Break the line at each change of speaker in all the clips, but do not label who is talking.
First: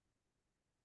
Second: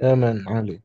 يا مان عالي.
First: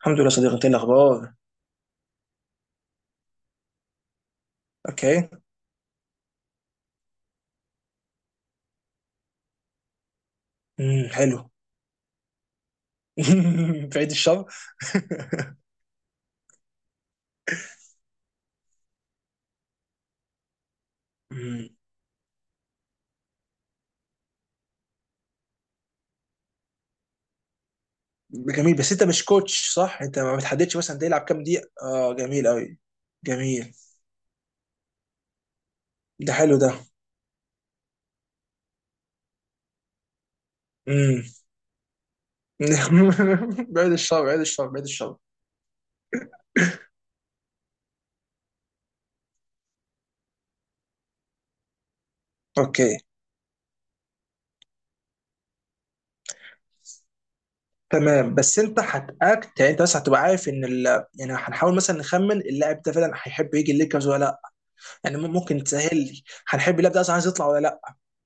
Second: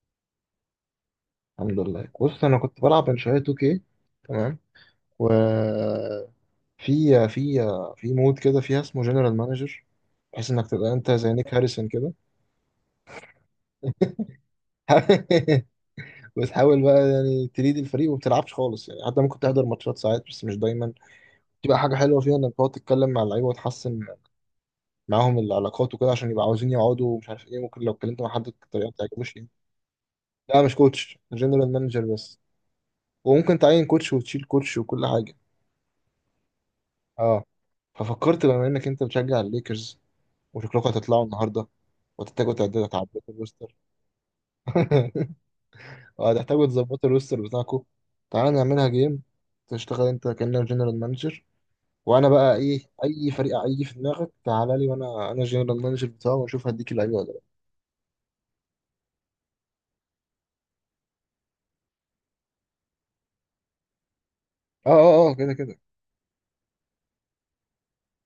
الحمد لله صديقي. انت ايه الاخبار؟
الحمد لله، بص انا كنت بلعب من شويه 2K تمام.
اوكي.
وفي في في مود كده فيها اسمه جنرال مانجر، بحيث انك تبقى انت زي
حلو.
نيك هاريسون كده.
في عيد الشر.
وتحاول بقى يعني تريد الفريق وما بتلعبش خالص يعني، حتى ممكن تحضر ماتشات ساعات بس مش دايما.
امم
تبقى حاجه حلوه فيها انك تقعد تتكلم مع اللعيبه وتحسن معاهم العلاقات وكده، عشان يبقى عاوزين يقعدوا ومش عارف ايه، ممكن لو اتكلمت مع حد
جميل،
بطريقه ما
بس انت مش
تعجبوش يعني.
كوتش صح؟ انت ما
لا مش
بتحددش مثلا ده
كوتش،
يلعب كام دقيقه؟
جنرال مانجر
اه
بس.
جميل قوي.
وممكن
جميل.
تعين كوتش وتشيل كوتش وكل حاجه.
ده حلو ده.
اه، ففكرت بما انك انت بتشجع الليكرز وشكلكم
امم
هتطلعوا النهارده وتحتاجوا تعدلوا الروستر.
بعيد الشر، بعيد الشر، بعيد الشر.
وهتحتاجوا تظبطوا الروستر بتاعكم. تعالى نعملها جيم، تشتغل انت كأنك جنرال مانجر، وانا بقى ايه،
اوكي
اي فريق اي في دماغك تعالى لي، وانا انا جنرال مانجر بتاعه واشوف هديك اللعيبه ولا لا.
تمام، بس انت هتاكت يعني، انت بس هتبقى عارف ان ال... يعني هنحاول مثلا نخمن اللاعب ده فعلا هيحب يجي الليكرز ولا لا.
اه
يعني
اه اه، كده
ممكن
كده.
تسهل لي، هنحب اللاعب ده اصلا عايز يطلع ولا لا،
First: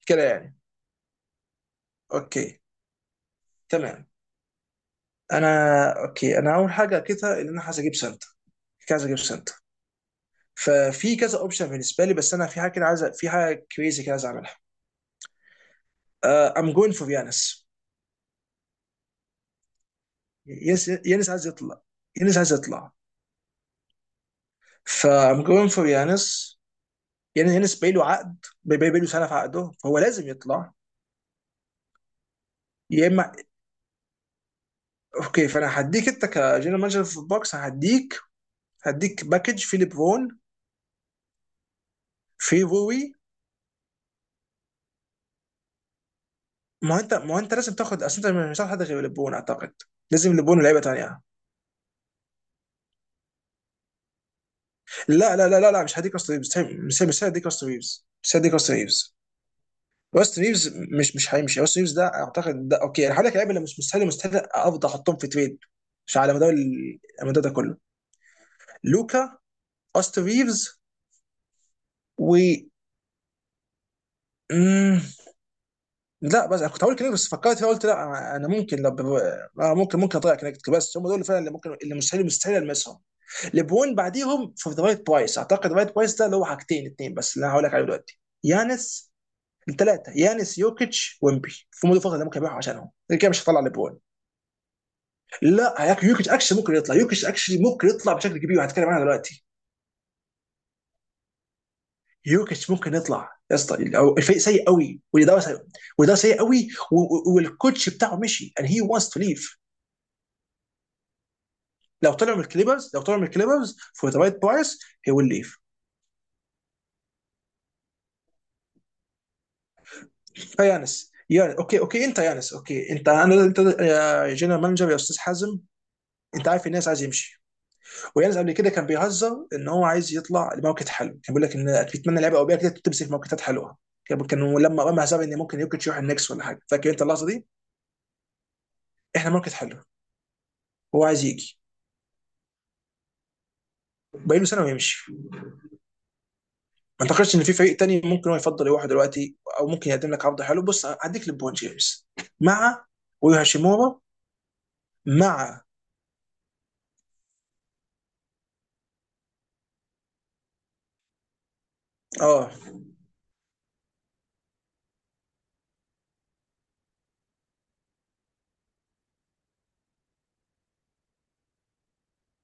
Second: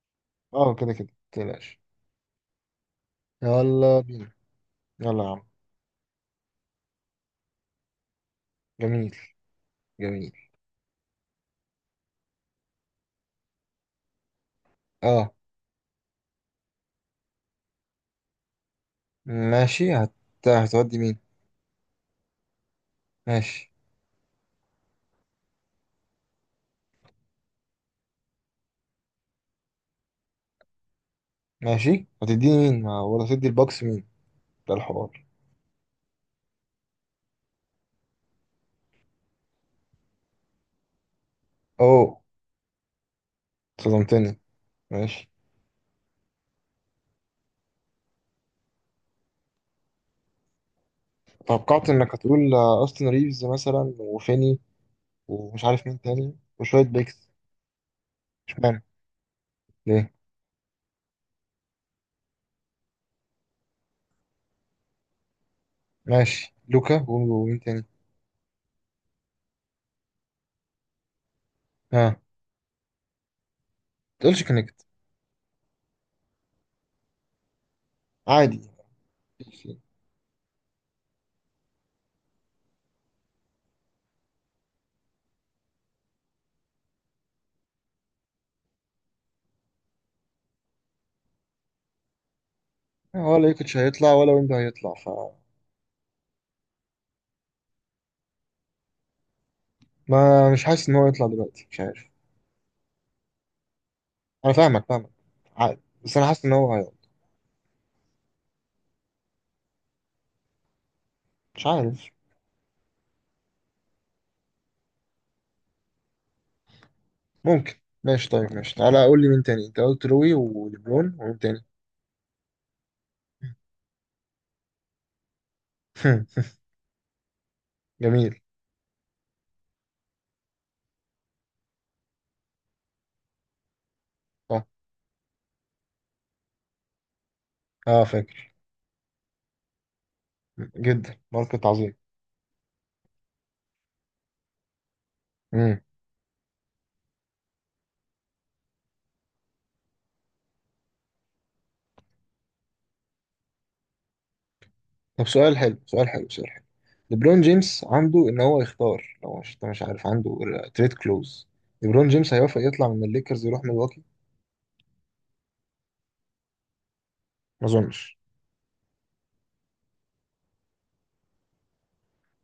كده يعني.
اه كده كده متقلقش.
اوكي
يلا
تمام.
بينا. يلا يا عم.
انا اوكي، انا اول حاجه كده ان انا عايز اجيب سنتر. عايز
جميل.
اجيب سنتر.
جميل.
ففي كذا اوبشن بالنسبه لي، بس انا في حاجه كده عايز، في حاجه كريزي كده عايز اعملها.
اه
ام جوين فور يانس.
ماشي.
يانس،
هتودي مين؟
يانس عايز يطلع. يانس عايز يطلع.
ماشي.
فام جوين فور يانس. يعني يانس باقي له عقد، باقي له سنه في عقده، فهو لازم يطلع.
ماشي، هتديني مين، ما
يا
ولا
اما.
هتدي الباكس مين؟ ده الحوار.
اوكي، فانا هديك انت كجنرال مانجر في البوكس، هديك، هديك باكج في ليبرون،
اوه،
في روي.
صدمتني. ماشي.
ما هو انت لازم تاخد، اصل انت مش هتاخد حد غير ليبرون اعتقد. لازم ليبرون ولعيبه تانيه.
توقعت انك هتقول اوستن ريفز مثلا وفيني
لا لا لا
ومش
لا, لا
عارف
مش
مين
هديك راست
تاني
ريفز،
وشوية
مش
بيكس.
هديك راست ريفز، مش هديك راست
اشمعنى؟
ريفز.
ليه؟
راست ريفز مش هيمشي. راست ريفز ده اعتقد ده اوكي. انا هقول لك لعيبه اللي مش مستاهل افضل احطهم في تريد. مش على مدار
ماشي،
ال-
لوكا
المدار ده
ومين
كله.
تاني؟
لوكا، راست ريفز
ها ما
و
تقولش كونكت.
مم، لا. بس أنا كنت هقول كده، بس فكرت فيها قلت لا. انا
عادي،
ممكن لو
مفيش.
ممكن، ممكن اضيع كونكت. بس هم دول اللي فعلا اللي ممكن، اللي مستحيل المسهم ليبرون بعديهم في ذا رايت برايس اعتقد. ذا رايت برايس ده اللي هو حاجتين اتنين بس اللي انا هقول لك عليه دلوقتي. يانس. الثلاثه: يانس، يوكيتش، ويمبي في مود الفتره اللي ممكن يبيعوا عشانهم، اللي كده مش
ولا
هيطلع
يوكيتش
لبرون.
هيطلع ولا ويمبي هيطلع ف.
لا، يوكيتش اكشلي ممكن يطلع. يوكيتش اكشلي ممكن يطلع بشكل كبير، وهتكلم عنها دلوقتي.
ما مش حاسس ان هو يطلع دلوقتي، مش عارف.
يوكيتش ممكن يطلع يا اسطى، أو الفريق
انا
سيء
فاهمك
قوي
فاهمك،
والاداره سيء.
عادي، بس
والاداره
انا
سيء
حاسس ان
قوي
هو هيطلع.
و والكوتش بتاعه مشي, and he wants to leave.
مش عارف.
لو طلعوا من الكليبرز، لو طلعوا من الكليبرز for the right price he will leave.
ممكن. ماشي طيب، ماشي، تعالى قول لي مين تاني؟ انت قلت روي
فيانس
وليبرون ومين
يا
تاني؟
اوكي، اوكي انت يانس، اوكي انت، انا انت يا جنرال مانجر يا استاذ حازم. انت عارف الناس عايز يمشي. ويانز
جميل.
قبل كده كان بيهزر ان هو عايز يطلع لموكت حلو، كان بيقول لك ان بيتمنى لعيبه اوروبيه كده تمسك موكتات حلوه. كان
اه
لما رمى حساب ان ممكن يوكيتش يروح النكس ولا حاجه، فاكر انت اللحظه دي؟
اه فاكر.
احنا موكت حلو. هو
جدا،
عايز يجي.
ماركت عظيم.
باقي له سنه ويمشي.
مم.
ما اعتقدش ان في فريق تاني ممكن هو يفضل يروح دلوقتي، او ممكن يقدم لك عرض حلو. بص، هديك لبون جيمس مع، ويوهاشيمورا
طب سؤال
مع.
حلو، سؤال حلو، سؤال حلو. ليبرون جيمس عنده ان هو يختار، لو مش انت مش عارف، عنده تريد كلوز؟ ليبرون جيمس
اه
هيوافق يطلع من الليكرز يروح ميلواكي؟ ما اظنش.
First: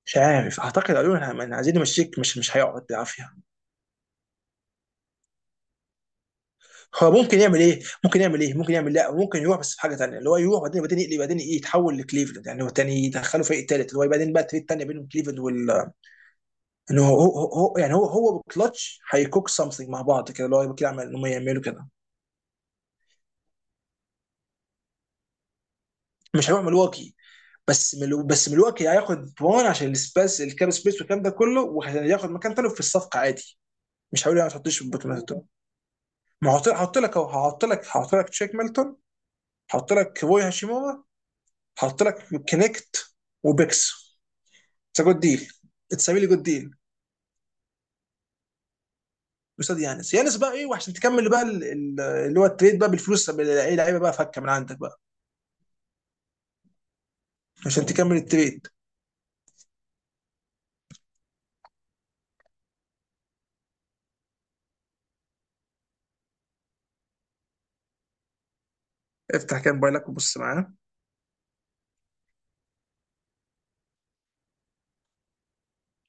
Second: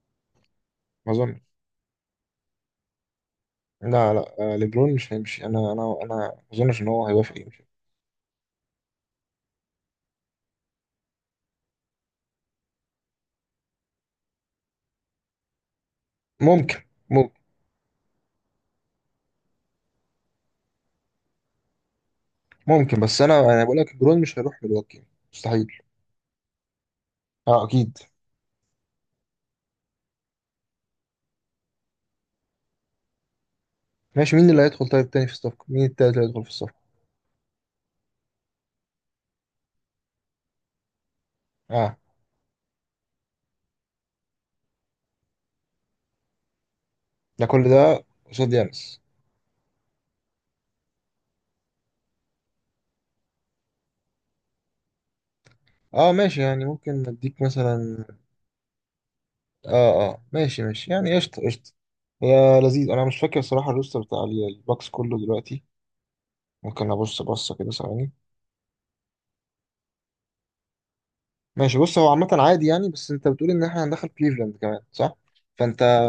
مش عارف اعتقد
ما
قالوا
اظنش.
لنا عايزين نمشيك، مش هيقعد بالعافيه.
لا لا، ليبرون مش هيمشي. انا ما اظنش ان هو
هو
هيوافق
ممكن يعمل
يمشي.
ايه؟ ممكن يعمل ايه؟ ممكن يعمل، لا ممكن يروح. بس في حاجه ثانيه اللي هو يروح بعدين يقلب بعدين، يتحول لكليفلاند. يعني هو تاني يدخله فريق ثالث اللي هو بعدين بقى التريد الثانيه بينهم كليفلاند وال،
ممكن.
ان هو
ممكن.
هو, هو يعني هو وكلتش هيكوك سمثينج مع بعض كده اللي هو كده، عمل انهم يعملوا كده.
ممكن، بس انا انا بقول لك ليبرون مش هيروح ميلواكي. مستحيل.
مش هيروح ملواكي.
اه اكيد.
بس ملواكي هياخد برون عشان السبيس، الكاب سبيس والكلام ده كله، وهياخد مكان ثاني في الصفقه عادي. مش
ماشي
هيقول يعني
مين
ما
اللي
تحطيش
هيدخل
بوت
طيب تاني في
ميلتون.
الصفقه؟ مين التالت اللي هيدخل في
ما هحط
الصفقه؟
هحط لك اهو، هحط لك تشيك ميلتون، هحط لك روي هاشيمورا،
اه،
هحط لك كونكت وبيكس. اتس جود ديل. اتس ريلي جود ديل.
ده كل ده قصاد يانس.
قصاد يانس. يانس بقى ايه، وعشان تكمل بقى اللي هو التريد بقى بالفلوس، اي لعيبه بقى فكه من عندك بقى
اه ماشي، يعني ممكن اديك
عشان
مثلا.
تكمل التريد.
اه اه ماشي ماشي، يعني قشطة قشطة. هي لذيذ. انا مش فاكر صراحة الروستر بتاع الباكس كله دلوقتي. ممكن ابص بصة كده ثواني.
افتح كان موبايلك وبص معاه.
ماشي. بص هو عامة عادي يعني، بس انت بتقول ان احنا هندخل كليفلاند كمان صح؟ فانت،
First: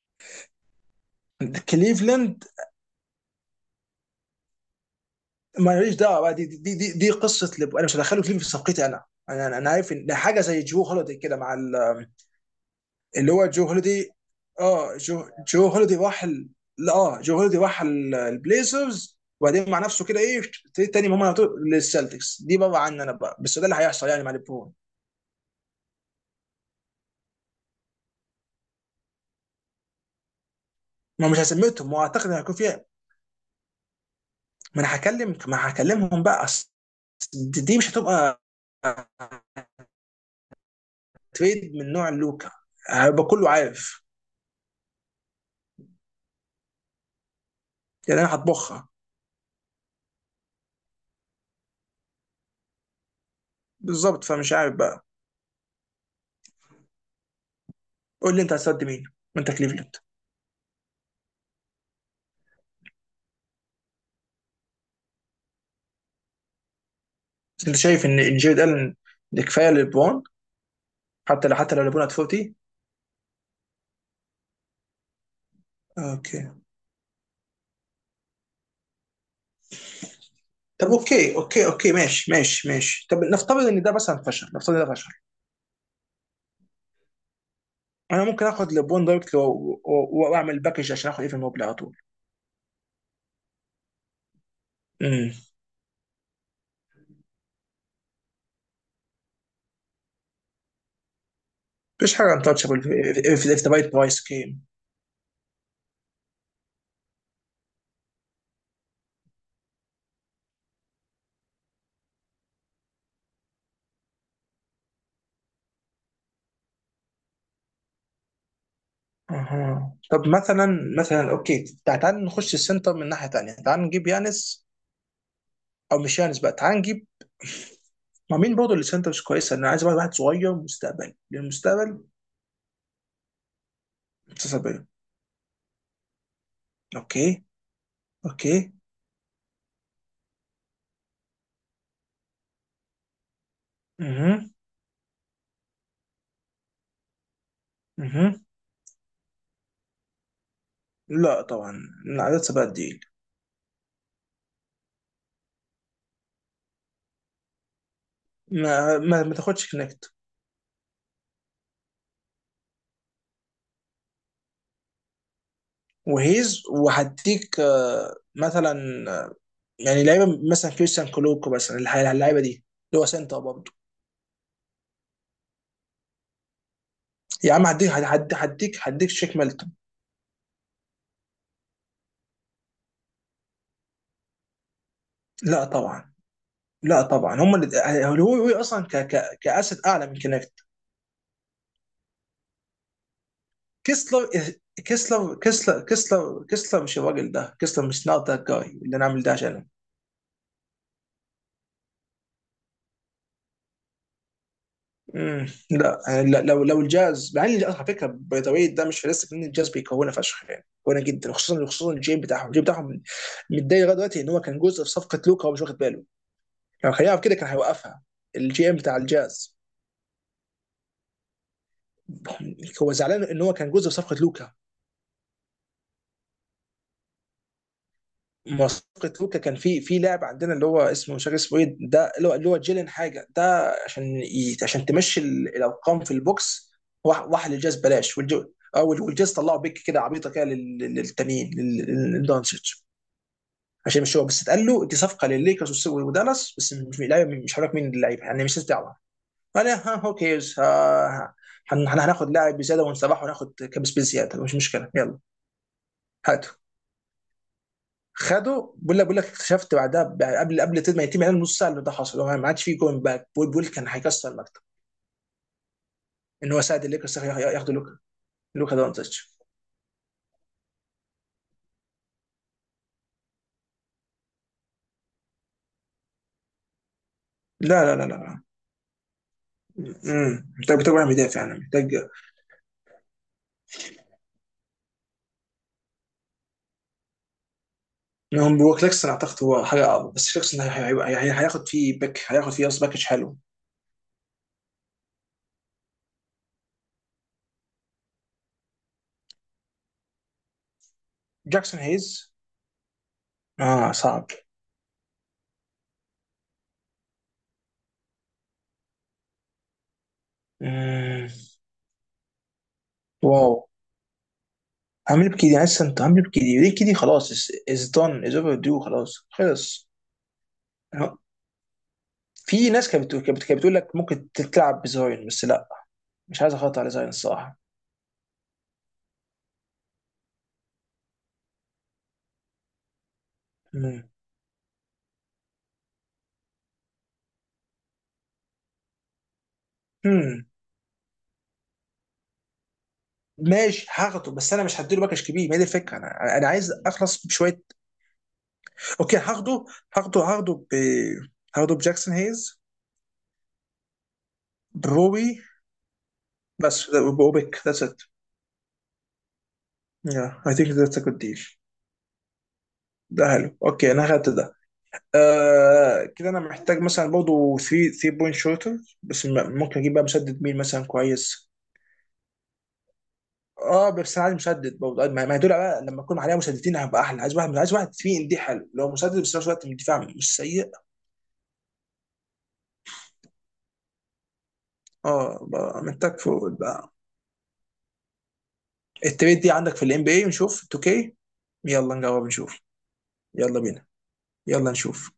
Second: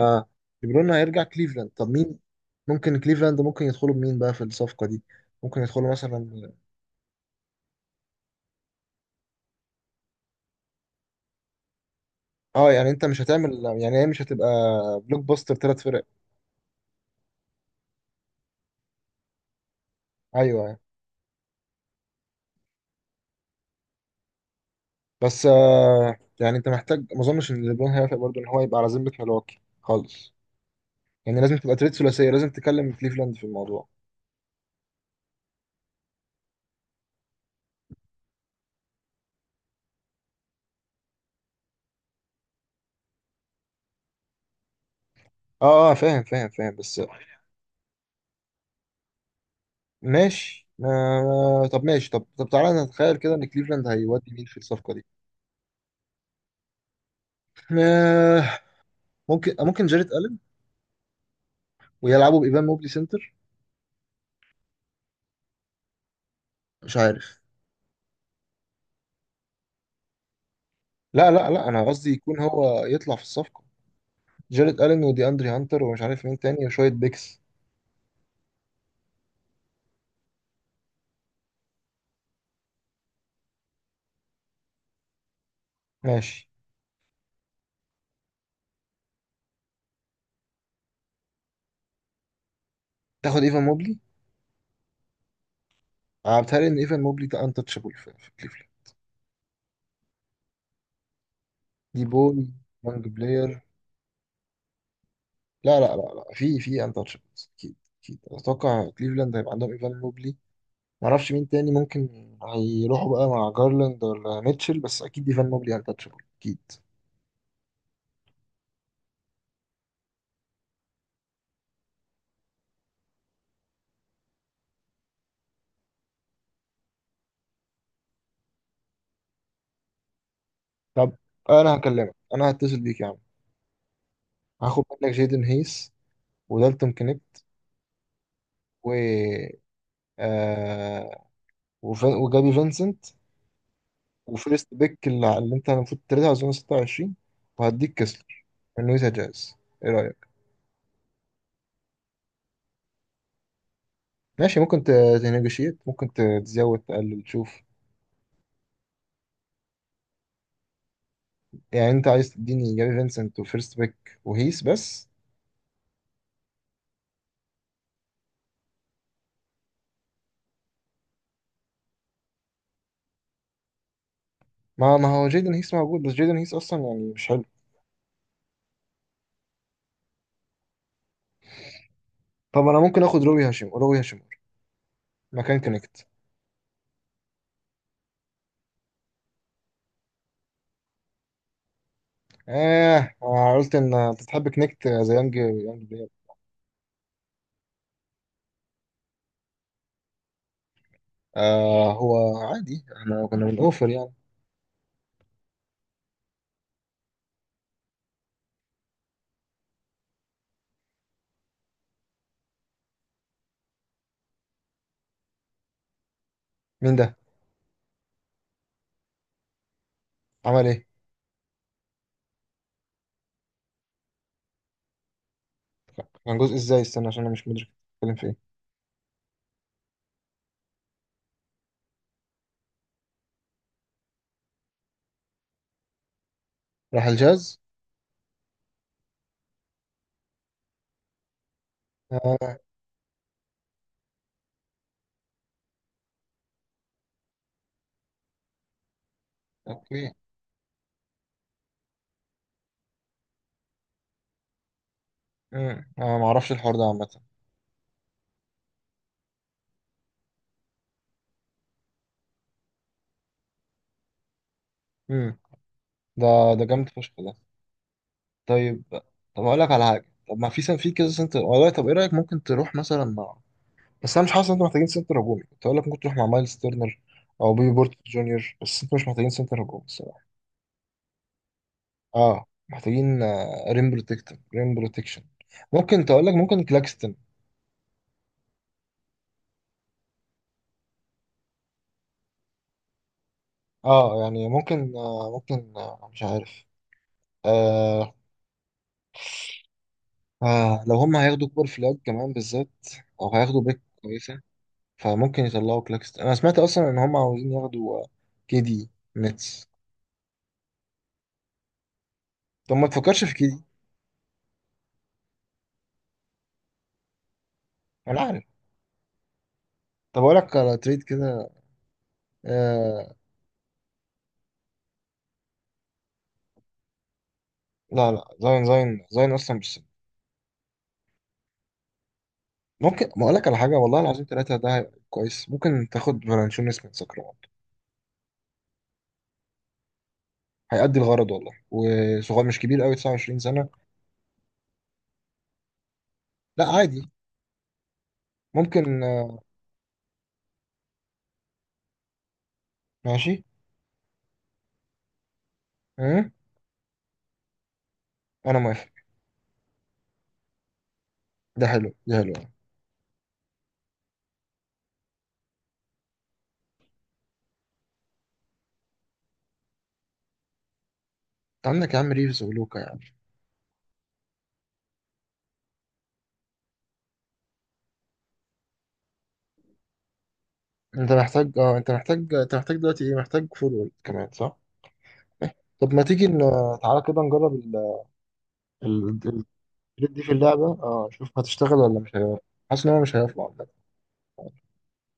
ليبرون هيرجع كليفلاند؟ طب مين؟
كليفلاند،
ممكن كليفلاند، ممكن يدخلوا بمين بقى في الصفقة دي؟ ممكن يدخلوا
ماليش دعوه بقى.
مثلا.
دي قصه انا مش هدخله كليفلاند في صفقتي. انا أنا عارف ان ده حاجه زي جو هوليدي كده مع ال...
اه يعني انت مش
اللي هو
هتعمل،
جو
يعني هي
هوليدي.
مش هتبقى
اه
بلوك
جو
باستر
جو
ثلاث
هوليدي
فرق.
راح لا، اه جو هوليدي راح البليزرز، وبعدين مع نفسه كده ايه
ايوه أيوه.
ابتدي تاني هم على طول للسلتكس. دي بره عني انا بقى، بس ده اللي هيحصل يعني مع ليبرون.
بس يعني انت محتاج، ما اظنش ان ليبرون هيوافق برضه ان هو يبقى على ذمه ملواكي خالص.
ما مش
يعني لازم تبقى
هسميتهم،
تريد
واعتقد
ثلاثيه،
ان
لازم
هيكون فيها.
تكلم كليفلاند في الموضوع.
ما هكلمهم بقى، أصل دي مش هتبقى تريد من نوع لوكا، هيبقى كله عارف.
اه اه فاهم فاهم فاهم، بس
يعني انا هطبخها.
ماشي. طب ماشي، طب طب تعالى نتخيل كده ان كليفلاند
بالظبط،
هيودي مين
فمش
في
عارف
الصفقه دي.
بقى. قول لي انت
آه
هتسد مين وانت
ممكن، ممكن
كليفلاند.
جاريت الن، ويلعبوا بايفان موبلي سنتر. مش عارف.
بس انت شايف ان جيرد الن ده كفايه للبون؟
لا
حتى
لا
لو
لا،
حتى لو
انا
ليبرون
قصدي يكون
هتفوتي.
هو يطلع في الصفقه. جاريت الن ودي اندري هانتر ومش عارف مين
اوكي.
تاني وشويه بيكس.
طب اوكي، اوكي ماشي، ماشي. طب نفترض ان ده مثلا فشل، نفترض ان ده فشل.
ماشي.
انا ممكن اخد لبون دايركت واعمل باكج عشان اخد ايفن موبل على طول.
تاخد ايفان موبلي؟
امم
انا بتهيألي ان ايفان موبلي ده انتشابل في كليفلاند. دي
مفيش حاجه
بوي،
انتشبل
يونج
في
بلاير.
ذا رايت برايس جيم.
لا لا لا لا، في انتشابلز اكيد. اكيد اتوقع كليفلاند هيبقى عندهم ايفان موبلي. ما اعرفش مين تاني ممكن هيروحوا بقى، مع جارلاند ولا ميتشل، بس اكيد ايفان موبلي انتشابل اكيد.
اها طب مثلا، مثلا اوكي، تعال نخش السنتر من ناحيه ثانيه. تعال نجيب يانس، او مش يانس بقى. تعال نجيب، ما مين برضه اللي سنترز كويسه؟ انا عايز واحد صغير مستقبل،
طب انا
للمستقبل.
هكلمك، انا هتصل بيك يا عم. هاخد
مستقبل.
منك جيدن هيس ودالتون كنيب
اوكي. اوكي.
و آه وجابي فينسنت
اها.
وفيرست بيك اللي اللي انت المفروض تريدها اظن 26، وهديك
اها.
كسلر من نويتا جاز. ايه رأيك؟
لا طبعا، عدد سبعة دي.
ماشي، ممكن تنيجوشيت، ممكن تزود تقلل تشوف.
ما تاخدش كنكت.
يعني انت عايز تديني جافي فينسنت وفيرست بيك وهيس بس؟
وهيز وهديك مثلا، آه، يعني لعيبه مثلا كريستيان كولوكو مثلا، اللعيبه دي اللي هو سنتر برضه.
ما هو جيدن هيس موجود، بس جيدن هيس اصلا يعني مش حلو.
يا عم هديك، هديك، هديك شيك ميلتون.
طب انا ممكن اخد روبي هاشم روبي هاشم مكان
لا
كونكت؟
طبعا. لا طبعا هم اللي هو هو اصلا ك كاسد اعلى من كنكت.
اه، أنا قلت ان انت
كيسلر،
بتحب كونكت زي يانج
كيسلر، كيسلر
يانج بلاير.
كيسلر كيسلر مش الراجل ده. كيسلر مش نوت ذات جاي اللي انا عامل ده عشانه.
هو عادي احنا كنا بنوفر يعني.
لا يعني لو، لو الجاز، مع ان الجاز على فكره، باي ذا واي ده مش فلسفه، ان الجاز بيكونها فشخ. يعني كونها جدا، خصوصا، خصوصا الجيم بتاعهم، الجيم بتاعهم متضايق لغايه دلوقتي ان هو كان جزء في صفقه لوكا وهو مش واخد باله. لو
مين
كان
ده؟
يعرف كده كان هيوقفها. الجي ام بتاع الجاز
عمل ايه؟
هو زعلان ان هو كان جزء في صفقه لوكا.
كان جزء ازاي؟ استنى عشان انا مش مدرك بتتكلم في ايه.
مسابقه لوكا كان في لاعب عندنا اللي هو اسمه، مش عارف اسمه ايه ده، اللي هو، اللي هو جيلين حاجه ده، عشان عشان تمشي الارقام في البوكس.
راح
واحد
الجاز؟
للجاز بلاش. والجو، او والجاز طلعوا بيك كده عبيطه كده، للتانيين، للدونتش.
آه
عشان مش هو بس اتقال له دي صفقه للليكرز ودالاس، بس مش لاعب. مش هقول لك مين اللعيبه، يعني مش دعوه. انا، ها
اوكي.
هو كيرز، ها، ها- هناخد لاعب بزياده ونسبحه وناخد كابس بزياده، مش مشكله يلا.
امم. انا ما اعرفش
هاتوا.
الحوار ده عامه.
خده. بقول لك، بقول لك اكتشفت بعدها قبل، قبل ما يتم اعلان نص ساعه اللي ده حصل، هو ما عادش فيه جوين باك. بول، بول كان هيكسر المكتب
امم. ده،
ان هو
ده
ساعد
جامد فشخ
الليكرز
ده.
ياخدوا لوكا. لوكا
طيب،
دونتش.
طب اقول لك على حاجه، طب ما في سن، في كذا سنتر والله. طب ايه رايك، ممكن تروح مثلا مع، بس انا مش حاسس ان انتوا محتاجين سنتر هجومي. كنت اقول لك ممكن تروح مع مايلز تيرنر او بيبي بورت
لا،
جونيور، بس انتوا مش محتاجين سنتر هجومي الصراحه.
محتاج، محتاج واحد مدافع يعني، محتاج.
اه محتاجين، ريم بروتكشن. ممكن تقول لك، ممكن كلاكستن.
هم، هو كليكسون اعتقد هو حاجه اقوى. بس كليكسون هياخد فيه باك، هياخد فيه قصدي باكج حلو.
اه يعني ممكن، مش عارف. آه لو هم هياخدوا كوبر
جاكسون
فلاج
هيز.
كمان بالذات، او هياخدوا بيك
اه صعب.
كويسه، فممكن يطلعوا كلاكستن. انا سمعت اصلا ان هم عاوزين ياخدوا كي دي. نتس.
امم
طب ما تفكرش في
واو.
كده.
عامل بكده لسه، انت عامل بكده ليه كده؟ خلاص، از
انا
دون، از
عارف.
اوفر دو، خلاص خلص.
طب اقول لك على تريد كده.
في ناس كانت
آه...
بتقول، كانت بتقول لك ممكن تلعب بزاين، بس لا. مش عايز اخاطر على زاين الصراحه.
لا لا، زاين زاين زاين اصلا مش سهل. ممكن ما اقول لك على حاجه، والله
مم.
العظيم ثلاثه ده هيبقى كويس، ممكن تاخد فالانشونس من ساكرامنتو.
مم.
هيأدي الغرض والله، وصغير مش كبير قوي، 29 سنه.
ماشي هاخده، بس انا مش هديله باكج كبير، ما هي دي الفكره، انا
لا
عايز
عادي.
اخلص بشويه.
ممكن
اوكي هاخده. هاخده ب، هاخده بجاكسون هيز،
ماشي.
بروبي،
أه؟
بس، بوبك، ذاتس ات.
انا موافق.
يا اي ثينك ذاتس ا جود ديل.
ده حلو ده، حلو انت.
ده حلو. اوكي انا اخدت ده. آه كده انا محتاج مثلا برضه 3 بوينت شوتر. بس ممكن اجيب بقى مسدد مين مثلا كويس؟
عندك يا عم ريفز ولوكا يعني.
اه بس انا عايز مسدد برضه. ما هي دول بقى لما اكون عليها مسددين هبقى احلى. عايز واحد، عايز واحد فيه ان دي حلو لو مسدد بس في نفس الوقت الدفاع مش سيء.
انت محتاج، اه انت محتاج، انت محتاج دلوقتي ايه، محتاج فول كمان صح؟
اه بقى
طب ما
محتاج
تيجي
فوق بقى.
تعالى كده نجرب ال...
التريد
الفكرة
دي عندك في الام بي
دي
اي
في اللعبة،
نشوف
اه
2K.
شوف هتشتغل
يلا
ولا مش
نجرب
هيبقى.
نشوف.
حاسس ان هو مش هيطلع
يلا بينا.
بجد.
يلا نشوف.